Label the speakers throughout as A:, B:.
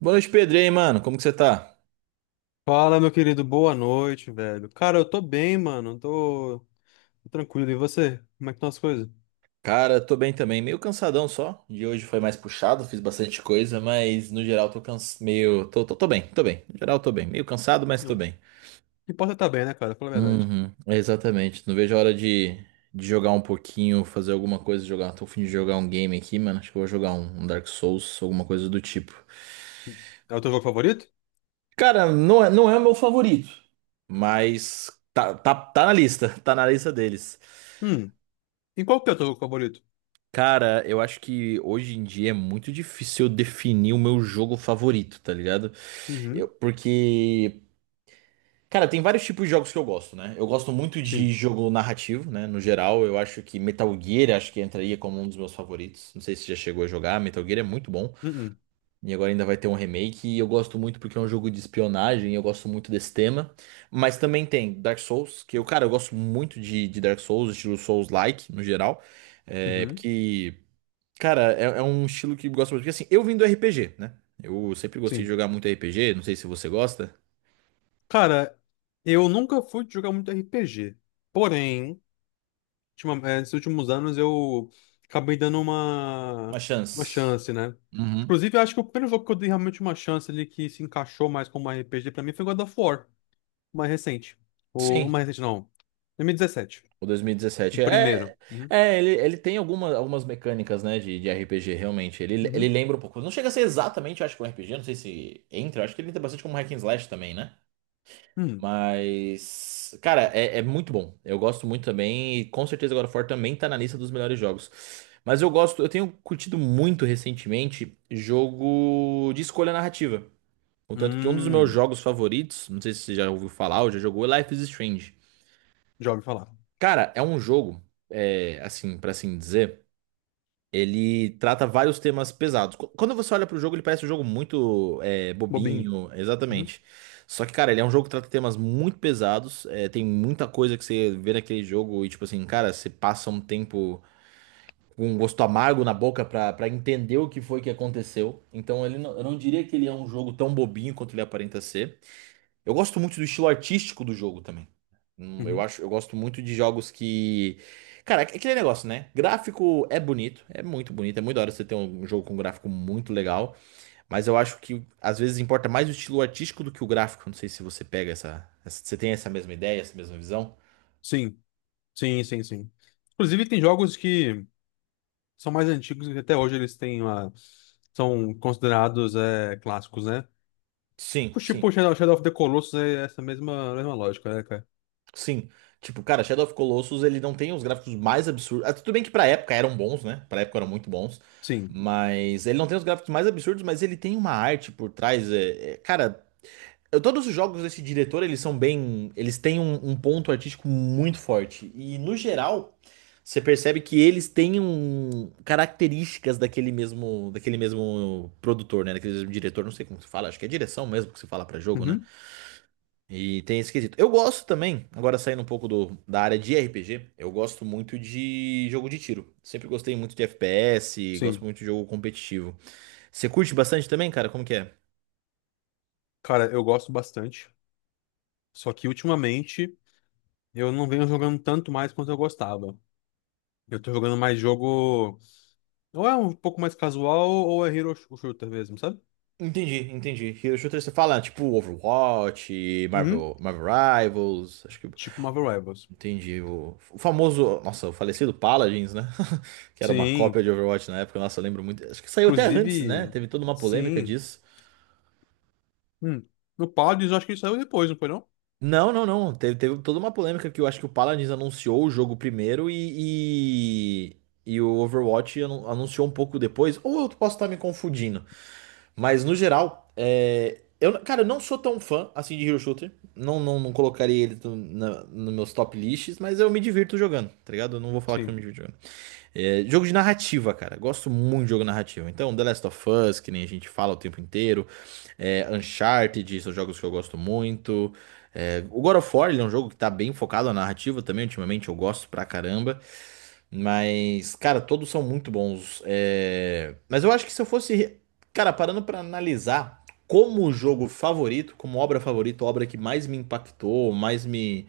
A: Boa noite, Pedro. E aí, mano? Como que você tá?
B: Fala, meu querido, boa noite, velho. Cara, eu tô bem, mano. Tô tranquilo. E você? Como é que estão as coisas?
A: Cara, tô bem também. Meio cansadão só. De hoje foi mais puxado, fiz bastante coisa, mas no geral tô cans... meio. Tô bem, tô bem. No geral tô bem. Meio cansado, mas
B: Não.
A: tô
B: Não
A: bem.
B: importa tá bem, né, cara? Fala a verdade.
A: Uhum, exatamente. Não vejo a hora de jogar um pouquinho, fazer alguma coisa, jogar. Tô a fim de jogar um game aqui, mano. Acho que eu vou jogar um Dark Souls, alguma coisa do tipo.
B: É o teu jogo favorito?
A: Cara, não é o meu favorito, mas tá na lista. Tá na lista deles.
B: Hum. E qual que é o teu jogo favorito?
A: Cara, eu acho que hoje em dia é muito difícil eu definir o meu jogo favorito, tá ligado?
B: Uhum.
A: Porque, cara, tem vários tipos de jogos que eu gosto, né? Eu gosto muito de
B: Sim.
A: jogo narrativo, né? No geral, eu acho que Metal Gear acho que entraria como um dos meus favoritos. Não sei se você já chegou a jogar, Metal Gear é muito bom.
B: Uhum.
A: E agora ainda vai ter um remake. E eu gosto muito porque é um jogo de espionagem, eu gosto muito desse tema. Mas também tem Dark Souls, que eu, cara, eu gosto muito de Dark Souls, estilo Souls-like, no geral. É,
B: Uhum.
A: porque. Cara, é um estilo que eu gosto muito. Porque assim, eu vim do RPG, né? Eu sempre gostei de
B: Sim.
A: jogar muito RPG, não sei se você gosta.
B: Cara, eu nunca fui de jogar muito RPG. Porém, nesses últimos anos eu acabei dando
A: Uma
B: uma
A: chance.
B: chance, né?
A: Uhum.
B: Inclusive, eu acho que o primeiro jogo que eu dei realmente uma chance ali que se encaixou mais como RPG pra mim foi God of War. O mais recente. O
A: Sim.
B: mais recente, não. 2017.
A: O
B: O
A: 2017.
B: primeiro.
A: É,
B: Uhum.
A: é ele, ele tem alguma, algumas mecânicas, né, de RPG, realmente. Ele
B: Uhum.
A: lembra um pouco. Não chega a ser exatamente, eu acho, que um RPG, não sei se entra. Eu Acho que ele entra bastante como hack and slash também, né?
B: Hum.
A: Mas, cara, é muito bom. Eu gosto muito também. E com certeza God of War também tá na lista dos melhores jogos. Mas eu gosto, eu tenho curtido muito recentemente jogo de escolha narrativa. Contanto que um dos meus
B: Hum.
A: jogos favoritos, não sei se você já ouviu falar ou já jogou, é Life is Strange.
B: Já ouvi falar.
A: Cara, é um jogo, é, assim, pra assim dizer. Ele trata vários temas pesados. Quando você olha pro jogo, ele parece um jogo muito
B: Bobinho.
A: bobinho,
B: Uhum.
A: exatamente. Só que, cara, ele é um jogo que trata temas muito pesados. Tem muita coisa que você vê naquele jogo e, tipo assim, cara, você passa um tempo com um gosto amargo na boca pra entender o que foi que aconteceu. Então, ele não- eu não diria que ele é um jogo tão bobinho quanto ele aparenta ser. Eu gosto muito do estilo artístico do jogo também.
B: Uhum.
A: Eu gosto muito de jogos que. Cara, é aquele negócio, né? Gráfico é bonito, é muito da hora você ter um jogo com um gráfico muito legal, mas eu acho que às vezes importa mais o estilo artístico do que o gráfico. Não sei se você pega você tem essa mesma ideia, essa mesma visão?
B: Sim. Sim, sim, sim. Inclusive, tem jogos que são mais antigos e que até hoje eles têm uma... são considerados é, clássicos, né?
A: Sim,
B: Tipo,
A: sim,
B: Shadow of the Colossus é essa mesma lógica, né, cara?
A: sim. Tipo, cara, Shadow of Colossus, ele não tem os gráficos mais absurdos. Ah, tudo bem que pra época eram bons, né? Pra época eram muito bons.
B: Sim.
A: Mas ele não tem os gráficos mais absurdos, mas ele tem uma arte por trás. Cara, todos os jogos desse diretor, eles são bem. Eles têm um ponto artístico muito forte. E, no geral, você percebe que eles têm características daquele mesmo produtor, né? Daquele mesmo diretor, não sei como se fala, acho que é direção mesmo que se fala pra jogo, né?
B: Uhum.
A: E tem esse quesito. Eu gosto também, agora saindo um pouco da área de RPG, eu gosto muito de jogo de tiro. Sempre gostei muito de FPS, gosto
B: Sim.
A: muito de jogo competitivo. Você curte bastante também, cara? Como que é?
B: Cara, eu gosto bastante. Só que ultimamente eu não venho jogando tanto mais quanto eu gostava. Eu tô jogando mais jogo. Ou é um pouco mais casual, ou é shooter mesmo, sabe?
A: Entendi, entendi. Hero Shooter você fala, tipo, Overwatch,
B: Uhum.
A: Marvel Rivals, acho que.
B: Tipo Marvel Rivals.
A: Entendi. O famoso. Nossa, o falecido Paladins, né? Que era uma cópia
B: Sim.
A: de Overwatch na época, nossa, eu lembro muito. Acho que saiu até antes, né?
B: Inclusive.
A: Teve toda uma polêmica
B: Sim.
A: disso.
B: Hum. No Paladins, eu acho que ele saiu depois, não foi não?
A: Não, não, não. Teve toda uma polêmica que eu acho que o Paladins anunciou o jogo primeiro. E o Overwatch anunciou um pouco depois. Ou eu posso estar me confundindo. Mas no geral, cara, eu não sou tão fã assim de Hero Shooter. Não colocaria ele no, na- nos meus top lists, mas eu me divirto jogando, tá ligado? Eu não vou falar que eu
B: Sim.
A: me divirto jogando. Jogo de narrativa, cara. Gosto muito de jogo narrativo. Então, The Last of Us, que nem a gente fala o tempo inteiro. Uncharted, são jogos que eu gosto muito. O God of War, ele é um jogo que tá bem focado na narrativa também. Ultimamente eu gosto pra caramba. Mas, cara, todos são muito bons. Mas eu acho que se eu fosse, cara, parando pra analisar como jogo favorito, como obra favorita, obra que mais me impactou,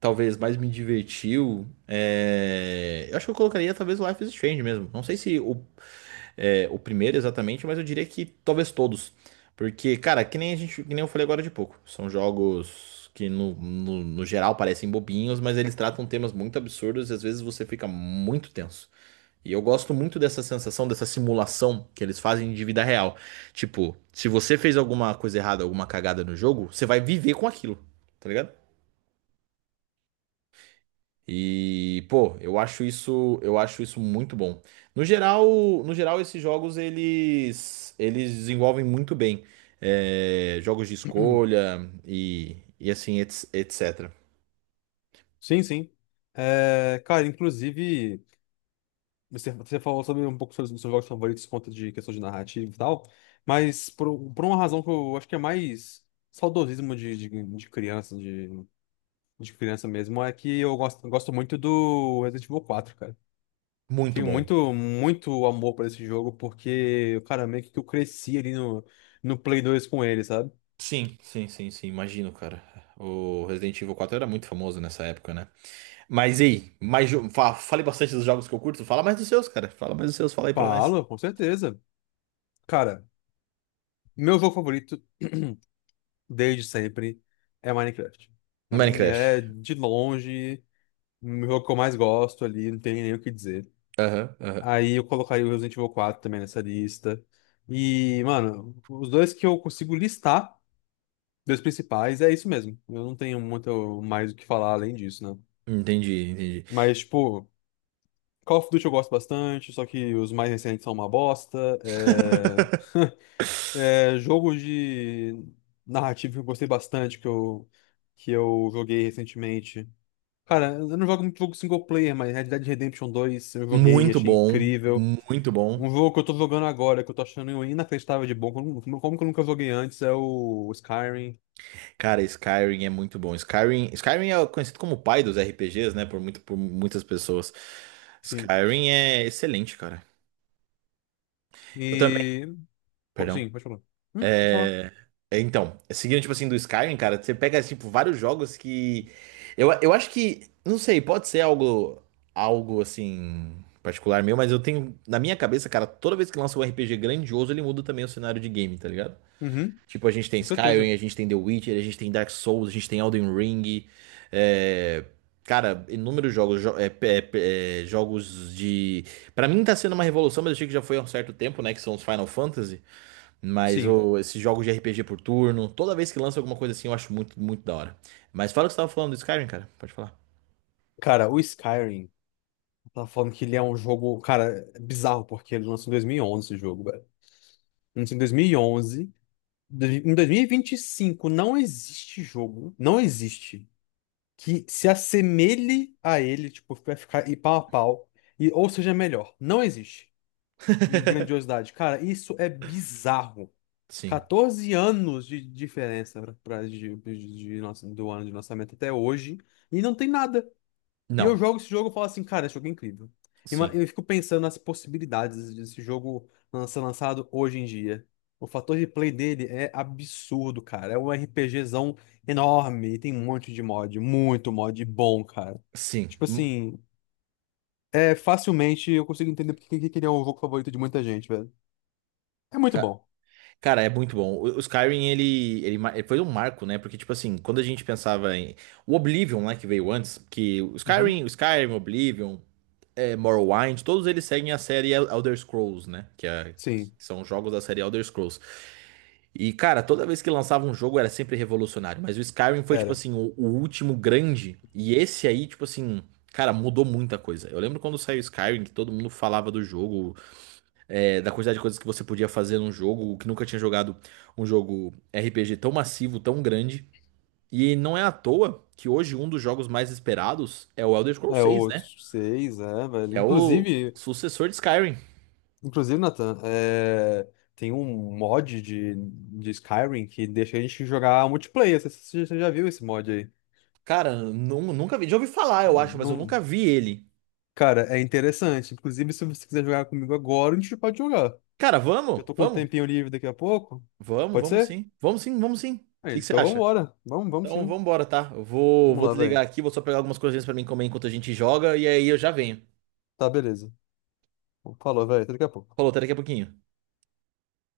A: talvez mais me divertiu, eu acho que eu colocaria talvez o Life is Strange mesmo. Não sei se o primeiro exatamente, mas eu diria que talvez todos. Porque, cara, que nem eu falei agora de pouco. São jogos que no geral parecem bobinhos, mas eles tratam temas muito absurdos e às vezes você fica muito tenso. E eu gosto muito dessa sensação, dessa simulação que eles fazem de vida real. Tipo, se você fez alguma coisa errada, alguma cagada no jogo, você vai viver com aquilo, tá ligado? E, pô, eu acho isso muito bom. No geral, no geral esses jogos eles desenvolvem muito bem jogos de escolha e assim, etc.
B: Sim, sim. É, cara, inclusive, você falou sobre um pouco sobre os seus jogos favoritos por conta de questão de narrativa e tal, mas por uma razão que eu acho que é mais saudosismo de criança, de criança mesmo, é que eu gosto, gosto muito do Resident Evil quatro cara. Eu
A: Muito
B: tenho
A: bom.
B: muito, muito amor por esse jogo, porque, cara, meio que eu cresci ali no Play 2 com ele, sabe?
A: Sim, sim, sim, sim, imagino, cara. O Resident Evil 4 era muito famoso nessa época, né? Mas e aí? Falei bastante dos jogos que eu curto. Fala mais dos seus, cara. Fala mais dos seus, fala aí pra nós.
B: Falo, com certeza. Cara, meu jogo favorito, desde sempre, é Minecraft. Pra mim
A: Minecraft.
B: é, de longe, o jogo que eu mais gosto ali, não tem nem o que dizer.
A: Aham, aham.
B: Aí eu colocaria o Resident Evil quatro também nessa lista. E, mano, os dois que eu consigo listar dois principais, é isso mesmo. Eu não tenho muito mais o que falar além disso, né?
A: Entendi, entendi.
B: Mas, tipo, Call of Duty eu gosto bastante, só que os mais recentes são uma bosta. É... É, jogo de narrativa que eu gostei bastante, que eu joguei recentemente. Cara, eu não jogo muito jogo single player, mas Red Dead Redemption dois eu joguei,
A: Muito
B: achei
A: bom,
B: incrível.
A: muito bom.
B: Um jogo que eu tô jogando agora, que eu tô achando inacreditável de bom, como que eu nunca joguei antes, é o Skyrim.
A: Cara, Skyrim é muito bom. Skyrim é conhecido como o pai dos RPGs, né? Por por muitas pessoas.
B: Sim.
A: Skyrim é excelente, cara. Eu também.
B: E po-
A: Perdão.
B: sim, pode falar. Pode falar.
A: É... é, então, seguindo, tipo assim, do Skyrim, cara, você pega, tipo, vários jogos que. Eu acho que. Não sei, pode ser algo. Algo assim. Particular meu, mas eu tenho. Na minha cabeça, cara, toda vez que lança um RPG grandioso, ele muda também o cenário de game, tá ligado?
B: Uhum,
A: Tipo, a gente tem
B: com certeza.
A: Skyrim, a gente tem The Witcher, a gente tem Dark Souls, a gente tem Elden Ring. é, Cara, inúmeros jogos, jogos de. Pra mim tá sendo uma revolução, mas eu achei que já foi há um certo tempo, né? Que são os Final Fantasy. Mas
B: Sim.
A: ô, esses jogos de RPG por turno, toda vez que lança alguma coisa assim, eu acho muito, muito da hora. Mas fala o que você tava falando do Skyrim, cara. Pode falar.
B: Cara, o Skyrim, eu tava falando que ele é um jogo, cara, é bizarro, porque ele lançou em 2011 esse jogo, velho. Lançou em 2011. Em 2025 não existe jogo, não existe, que se assemelhe a ele, tipo, vai ficar e pau a pau, e, ou seja melhor. Não existe. Em grandiosidade. Cara, isso é bizarro.
A: Sim.
B: 14 anos de diferença pra, de do ano de lançamento até hoje. E não tem nada. E eu
A: Não.
B: jogo esse jogo e falo assim, cara, esse jogo é incrível. E
A: Sim.
B: eu fico pensando nas possibilidades desse jogo ser lançado hoje em dia. O fator de play dele é absurdo, cara. É um RPGzão enorme. E tem um monte de mod. Muito mod bom, cara.
A: Sim.
B: Tipo assim, é facilmente eu consigo entender porque que ele é o jogo favorito de muita gente, velho. É muito
A: Ca-
B: bom.
A: Cara, é muito bom. O Skyrim, ele foi um marco, né? Porque, tipo assim, quando a gente pensava em... O Oblivion, né, que veio antes, que o
B: Uhum.
A: Skyrim, Morrowind, todos eles seguem a série Elder Scrolls, né? Que
B: Sim.
A: são jogos da série Elder Scrolls. E, cara, toda vez que lançava um jogo era sempre revolucionário. Mas o Skyrim foi, tipo
B: Era
A: assim, o último grande. E esse aí, tipo assim... Cara, mudou muita coisa. Eu lembro quando saiu o Skyrim, que todo mundo falava do jogo da quantidade de coisas que você podia fazer num jogo, que nunca tinha jogado um jogo RPG tão massivo, tão grande. E não é à toa que hoje um dos jogos mais esperados é o Elder Scrolls
B: é,
A: 6, né?
B: outros 6, é, velho.
A: Que é o
B: Inclusive,
A: sucessor de Skyrim.
B: inclusive, Nathan, é, tem um mod de Skyrim que deixa a gente jogar multiplayer. Você já viu esse mod aí?
A: Cara, nunca vi. Já ouvi falar, eu acho, mas eu
B: Não...
A: nunca vi ele.
B: Cara, é interessante. Inclusive, se você quiser jogar comigo agora, a gente pode jogar.
A: Cara,
B: Eu
A: vamos?
B: tô com um
A: Vamos?
B: tempinho livre daqui a pouco. Pode ser?
A: Vamos sim. O
B: É,
A: que que você
B: então
A: acha?
B: vambora. Vamos, vamos
A: Então,
B: sim.
A: vambora, tá?
B: Vamos
A: Vou
B: lá, velho.
A: desligar aqui, vou só pegar algumas coisinhas pra mim comer enquanto a gente joga, e aí eu já venho.
B: Tá, beleza. Falou, velho. Até daqui a pouco.
A: Falou, até daqui a pouquinho.